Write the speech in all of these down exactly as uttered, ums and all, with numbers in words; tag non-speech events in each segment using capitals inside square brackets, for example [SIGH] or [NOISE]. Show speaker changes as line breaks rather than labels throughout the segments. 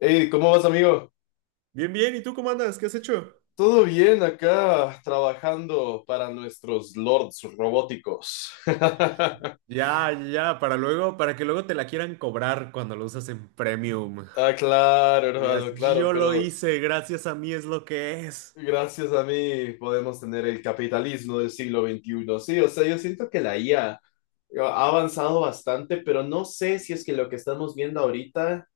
Hey, ¿cómo vas, amigo?
Bien, bien. ¿Y tú cómo andas? ¿Qué has hecho?
Todo bien acá, trabajando para nuestros lords robóticos. [LAUGHS]
Ya, ya, para luego, para que luego te la quieran cobrar cuando lo usas en premium.
Ah, claro,
Y digas,
hermano, claro,
yo lo
pero
hice, gracias a mí es lo que es.
gracias a mí podemos tener el capitalismo del siglo veintiuno. Sí, o sea, yo siento que la I A ha avanzado bastante, pero no sé si es que lo que estamos viendo ahorita.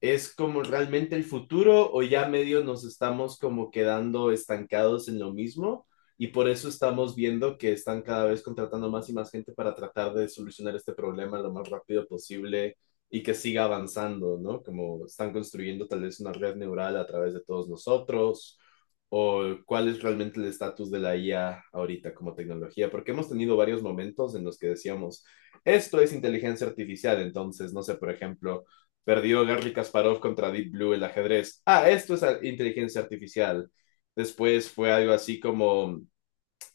¿Es como realmente el futuro o ya medio nos estamos como quedando estancados en lo mismo? Y por eso estamos viendo que están cada vez contratando más y más gente para tratar de solucionar este problema lo más rápido posible y que siga avanzando, ¿no? Como están construyendo tal vez una red neural a través de todos nosotros, o cuál es realmente el estatus de la I A ahorita como tecnología, porque hemos tenido varios momentos en los que decíamos, esto es inteligencia artificial. Entonces, no sé, por ejemplo, perdió Garry Kasparov contra Deep Blue el ajedrez. Ah, esto es inteligencia artificial. Después fue algo así como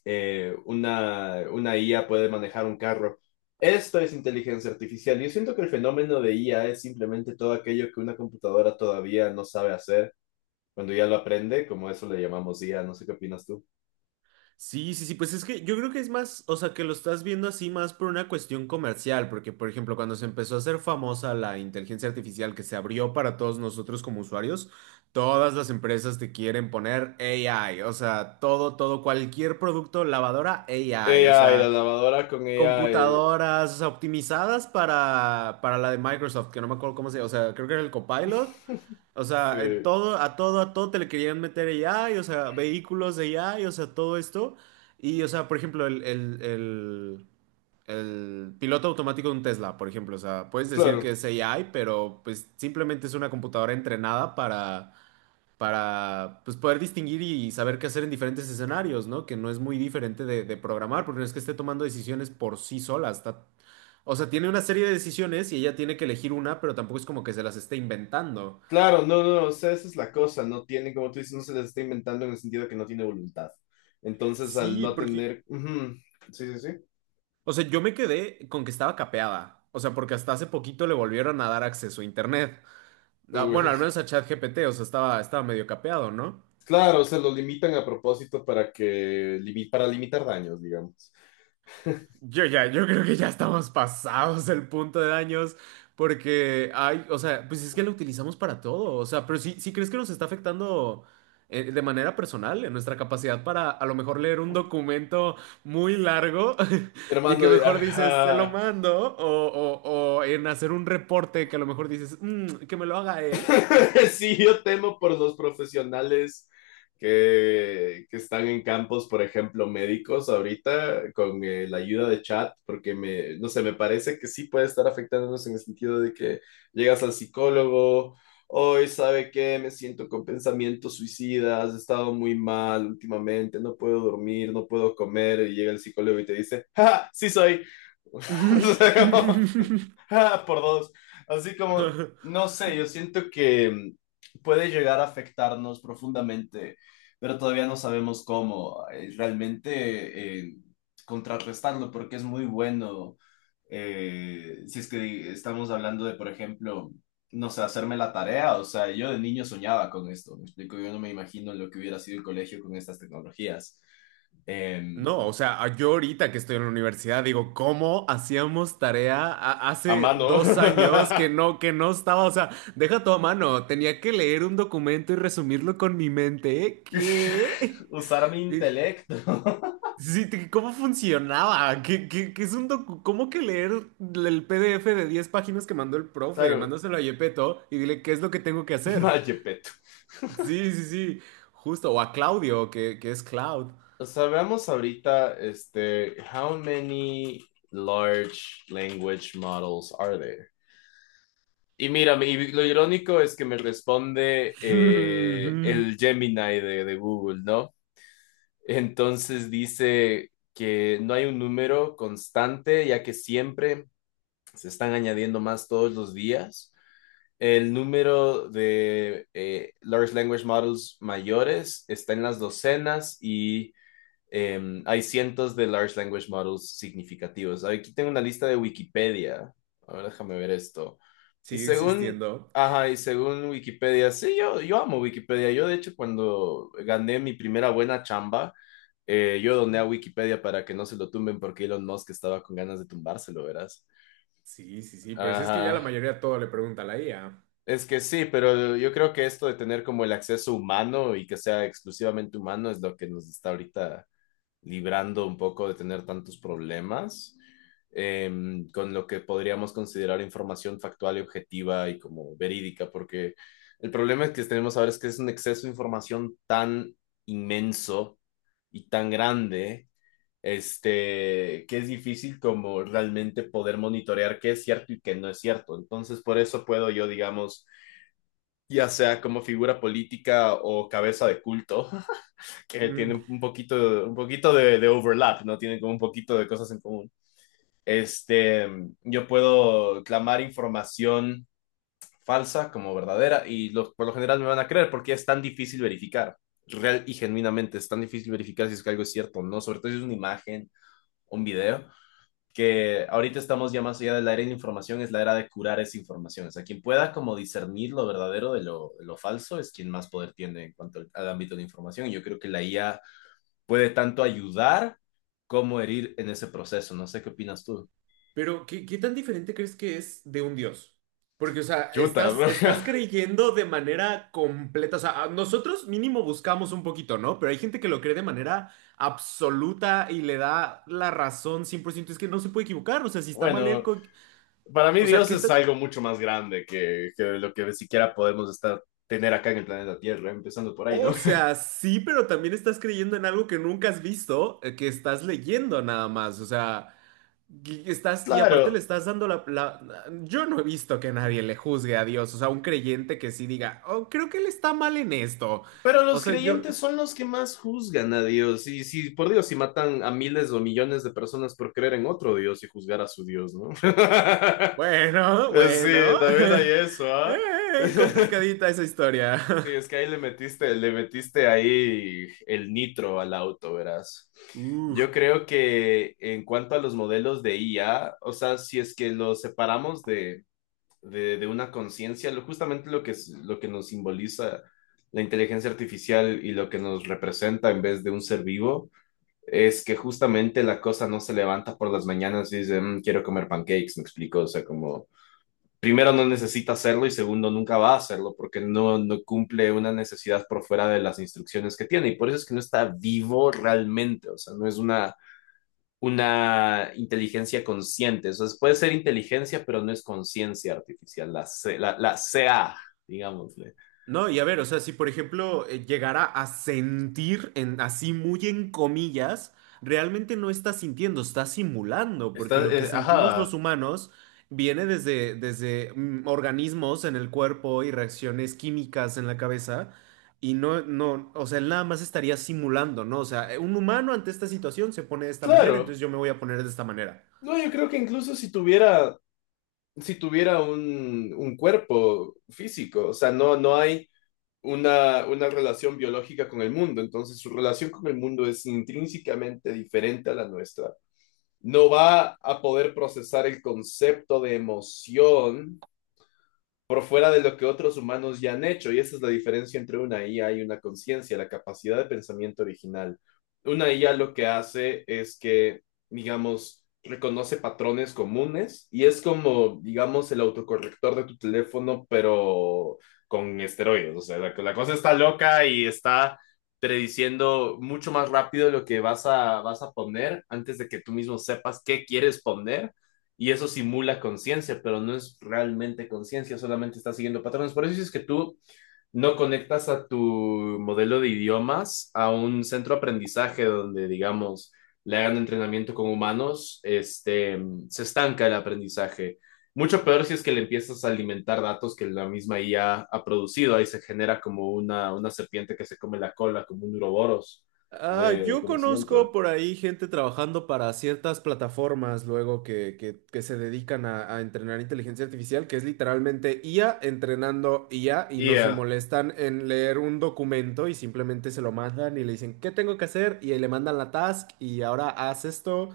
eh, una, una I A puede manejar un carro. Esto es inteligencia artificial. Yo siento que el fenómeno de I A es simplemente todo aquello que una computadora todavía no sabe hacer cuando ya lo aprende, como eso le llamamos I A. No sé qué opinas tú.
Sí, sí, sí, pues es que yo creo que es más, o sea, que lo estás viendo así más por una cuestión comercial, porque por ejemplo, cuando se empezó a hacer famosa la inteligencia artificial que se abrió para todos nosotros como usuarios, todas las empresas te quieren poner A I, o sea, todo, todo, cualquier producto, lavadora, A I, o
A I, la
sea.
lavadora con A I.
Computadoras, o sea, optimizadas para, para, la de Microsoft, que no me acuerdo cómo se llama, o sea, creo que era el Copilot.
[LAUGHS]
O sea, eh,
Sí,
todo, a todo, a todo te le querían meter A I, o sea, vehículos de A I, o sea, todo esto. Y, o sea, por ejemplo, el, el, el, el piloto automático de un Tesla, por ejemplo, o sea, puedes decir que
claro.
es A I, pero pues simplemente es una computadora entrenada para para pues, poder distinguir y saber qué hacer en diferentes escenarios, ¿no? Que no es muy diferente de, de programar, porque no es que esté tomando decisiones por sí sola. Está, o sea, tiene una serie de decisiones y ella tiene que elegir una, pero tampoco es como que se las esté inventando.
Claro, no, no, no, o sea, esa es la cosa, no tiene, como tú dices, no se les está inventando en el sentido de que no tiene voluntad. Entonces, al
Sí,
no
porque,
tener, ujú, sí, sí, sí,
o sea, yo me quedé con que estaba capeada. O sea, porque hasta hace poquito le volvieron a dar acceso a internet. Ah, bueno,
uy,
al menos a ChatGPT, o sea, estaba, estaba medio capeado, ¿no?
claro, se lo limitan a propósito para que, limi- para limitar daños, digamos.
Yo ya, yo creo que ya estamos pasados el punto de daños porque hay, o sea, pues es que lo utilizamos para todo, o sea, pero sí, ¿sí crees que nos está afectando eh, de manera personal en nuestra capacidad para a lo mejor leer un documento muy largo? [LAUGHS] Y
Hermano,
que mejor dices, se lo
ajá.
mando, o, o- o en hacer un reporte que a lo mejor dices, "Mm, que me lo haga él."
[LAUGHS] Sí, yo temo por los profesionales que, que, están en campos, por ejemplo, médicos ahorita, con eh, la ayuda de chat, porque me, no sé, me parece que sí puede estar afectándonos en el sentido de que llegas al psicólogo, hoy sabe qué, me siento con pensamientos suicidas, he estado muy mal últimamente, no puedo dormir, no puedo comer, y llega el psicólogo y te dice, ¡Ja, ja, sí soy. [LAUGHS] O sea, como,
[LAUGHS]
[LAUGHS] Ah, por dos. Así como, no sé, yo siento que mm, puede llegar a afectarnos profundamente, pero todavía no sabemos cómo eh, realmente eh, contrarrestarlo, porque es muy bueno, eh, si es que estamos hablando de, por ejemplo, no sé, hacerme la tarea, o sea, yo de niño soñaba con esto, me explico, yo no me imagino lo que hubiera sido el colegio con estas tecnologías. Em,
No, o sea, a- yo ahorita que estoy en la universidad digo, ¿cómo hacíamos tarea a-
a
hace
mano. [LAUGHS]
dos años que no, que no, estaba? O sea, deja todo a mano, tenía que leer un documento y resumirlo con mi mente. ¿Qué?
Usar mi
Eh,
intelecto. [LAUGHS]
Sí, te- ¿cómo funcionaba? ¿Qué, qué- qué es un docu- ¿cómo que leer el P D F de diez páginas que mandó el profe?
Claro,
Mándaselo a Yepeto y dile qué es lo que tengo que
[LAUGHS]
hacer.
vaya peto.
Sí, sí, sí, justo. O a Claudio, que, que es Cloud.
Sabemos ahorita, este, how many large language models are there? Y mira, y lo irónico es que me responde eh,
[LAUGHS]
el Gemini de, de Google, ¿no? Entonces dice que no hay un número constante, ya que siempre se están añadiendo más todos los días. El número de eh, large language models mayores está en las docenas y eh, hay cientos de large language models significativos. Aquí tengo una lista de Wikipedia. A ver, déjame ver esto. Y
Sigue
según,
existiendo.
ajá, y según Wikipedia, sí, yo, yo amo Wikipedia. Yo, de hecho, cuando gané mi primera buena chamba, eh, yo doné a Wikipedia para que no se lo tumben porque Elon Musk estaba con ganas de tumbárselo, verás.
Sí, sí, sí, pero si es que ya la
Ajá.
mayoría todo le pregunta a la i a.
Es que sí, pero yo creo que esto de tener como el acceso humano y que sea exclusivamente humano es lo que nos está ahorita librando un poco de tener tantos problemas, eh, con lo que podríamos considerar información factual y objetiva y como verídica, porque el problema que tenemos ahora es que es un exceso de información tan inmenso y tan grande, este, que es difícil como realmente poder monitorear qué es cierto y qué no es cierto. Entonces, por eso puedo yo, digamos, ya sea como figura política o cabeza de culto, que
Mm,
tienen un poquito, un poquito de, de overlap, ¿no? Tienen como un poquito de cosas en común. Este, yo puedo clamar información falsa como verdadera y los, por lo general me van a creer porque es tan difícil verificar, real y genuinamente, es tan difícil verificar si es que algo es cierto o no, sobre todo si es una imagen, un video, que ahorita estamos ya más allá de la era de la información, es la era de curar esa información. O sea, quien pueda como discernir lo verdadero de lo, de lo falso es quien más poder tiene en cuanto al, al ámbito de información. Y yo creo que la I A puede tanto ayudar como herir en ese proceso. No sé qué opinas tú.
Pero, ¿qué, qué tan diferente crees que es de un dios? Porque, o sea,
Chuta,
estás, estás
[LAUGHS]
creyendo de manera completa. O sea, a- nosotros mínimo buscamos un poquito, ¿no? Pero hay gente que lo cree de manera absoluta y le da la razón cien por ciento. Es que no se puede equivocar. O sea, si está mal él,
bueno,
co-
para mí
o sea,
Dios
¿qué
es
tan
algo mucho más grande que, que lo que siquiera podemos estar, tener acá en el planeta Tierra, empezando por ahí, ¿no?
o
[LAUGHS]
sea, sí, pero también estás creyendo en algo que nunca has visto, eh, que estás leyendo nada más. O sea, y estás, y aparte le
Claro,
estás dando la, la- Yo no he visto que nadie le juzgue a Dios. O sea, un creyente que sí diga, oh, creo que él está mal en esto.
pero
O
los
sea, yo.
creyentes son los que más juzgan a Dios. Y si, por Dios, si matan a miles o millones de personas por creer en otro Dios y juzgar a su Dios, ¿no? [LAUGHS] Sí,
Bueno, bueno.
también hay
[LAUGHS]
eso, ¿ah? [LAUGHS]
Eh,
¿eh?
complicadita esa historia.
Sí, es que ahí le metiste, le metiste ahí el nitro al auto, verás. Yo
[LAUGHS] Uf.
creo que en cuanto a los modelos de I A, o sea, si es que los separamos de, de, de una conciencia, lo, justamente lo que, es- lo que nos simboliza la inteligencia artificial y lo que nos representa en vez de un ser vivo, es que justamente la cosa no se levanta por las mañanas y dice, "Mm, quiero comer pancakes, me explico, o sea, como primero no necesita hacerlo y segundo nunca va a hacerlo porque no, no cumple una necesidad por fuera de las instrucciones que tiene y por eso es que no está vivo realmente, o sea, no es una, una inteligencia consciente, o sea, puede ser inteligencia pero no es conciencia artificial, la, C, la, la C A, digámosle.
No, y a ver, o sea, si por ejemplo eh, llegara a sentir en, así muy en comillas, realmente no está sintiendo, está simulando, porque
Está,
lo que
eh,
sentimos
ajá,
los humanos viene desde, desde mm, organismos en el cuerpo y reacciones químicas en la cabeza, y no, no, o sea, él nada más estaría simulando, ¿no? O sea, eh, un humano ante esta situación se pone de esta manera,
claro,
entonces yo me voy a poner de esta manera.
no, yo creo que incluso si tuviera, si tuviera un, un cuerpo físico, o sea, no, no hay una, una relación biológica con el mundo. Entonces, su relación con el mundo es intrínsecamente diferente a la nuestra. No va a poder procesar el concepto de emoción por fuera de lo que otros humanos ya han hecho. Y esa es la diferencia entre una I A y una conciencia, la capacidad de pensamiento original. Una I A lo que hace es que, digamos, reconoce patrones comunes y es como, digamos, el autocorrector de tu teléfono, pero con esteroides. O sea, la, la cosa está loca y está prediciendo mucho más rápido lo que vas a, vas a poner antes de que tú mismo sepas qué quieres poner y eso simula conciencia, pero no es realmente conciencia, solamente está siguiendo patrones. Por eso es que tú no conectas a tu modelo de idiomas a un centro de aprendizaje donde, digamos, le hagan entrenamiento con humanos, este, se estanca el aprendizaje. Mucho peor si es que le empiezas a alimentar datos que la misma I A ha producido. Ahí se genera como una, una serpiente que se come la cola, como un uroboros de,
Ah,
de
yo
conocimiento.
conozco por ahí gente trabajando para ciertas plataformas luego que, que- que se dedican a, a entrenar inteligencia artificial, que es literalmente i a entrenando i a y
Y
no se
yeah.
molestan en leer un documento y simplemente se lo mandan y le dicen, ¿qué tengo que hacer? Y ahí le mandan la task y ahora haz esto.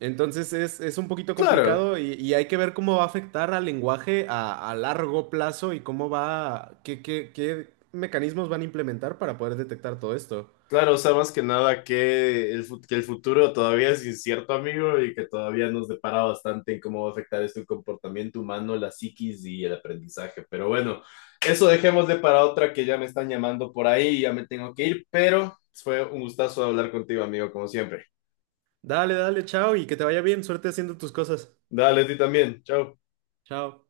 Entonces es, es un poquito
Claro,
complicado y, y hay que ver cómo va a afectar al lenguaje a, a largo plazo y cómo va, qué, qué, qué mecanismos van a implementar para poder detectar todo esto.
claro, o sea, más que nada que el, fu- que el futuro todavía es incierto, amigo, y que todavía nos depara bastante en cómo va a afectar esto el comportamiento humano, la psiquis y el aprendizaje. Pero bueno, eso dejemos de para otra que ya me están llamando por ahí y ya me tengo que ir, pero fue un gustazo hablar contigo, amigo, como siempre.
Dale, dale, chao y que te vaya bien. Suerte haciendo tus cosas.
Dale, a ti también. Chao.
Chao.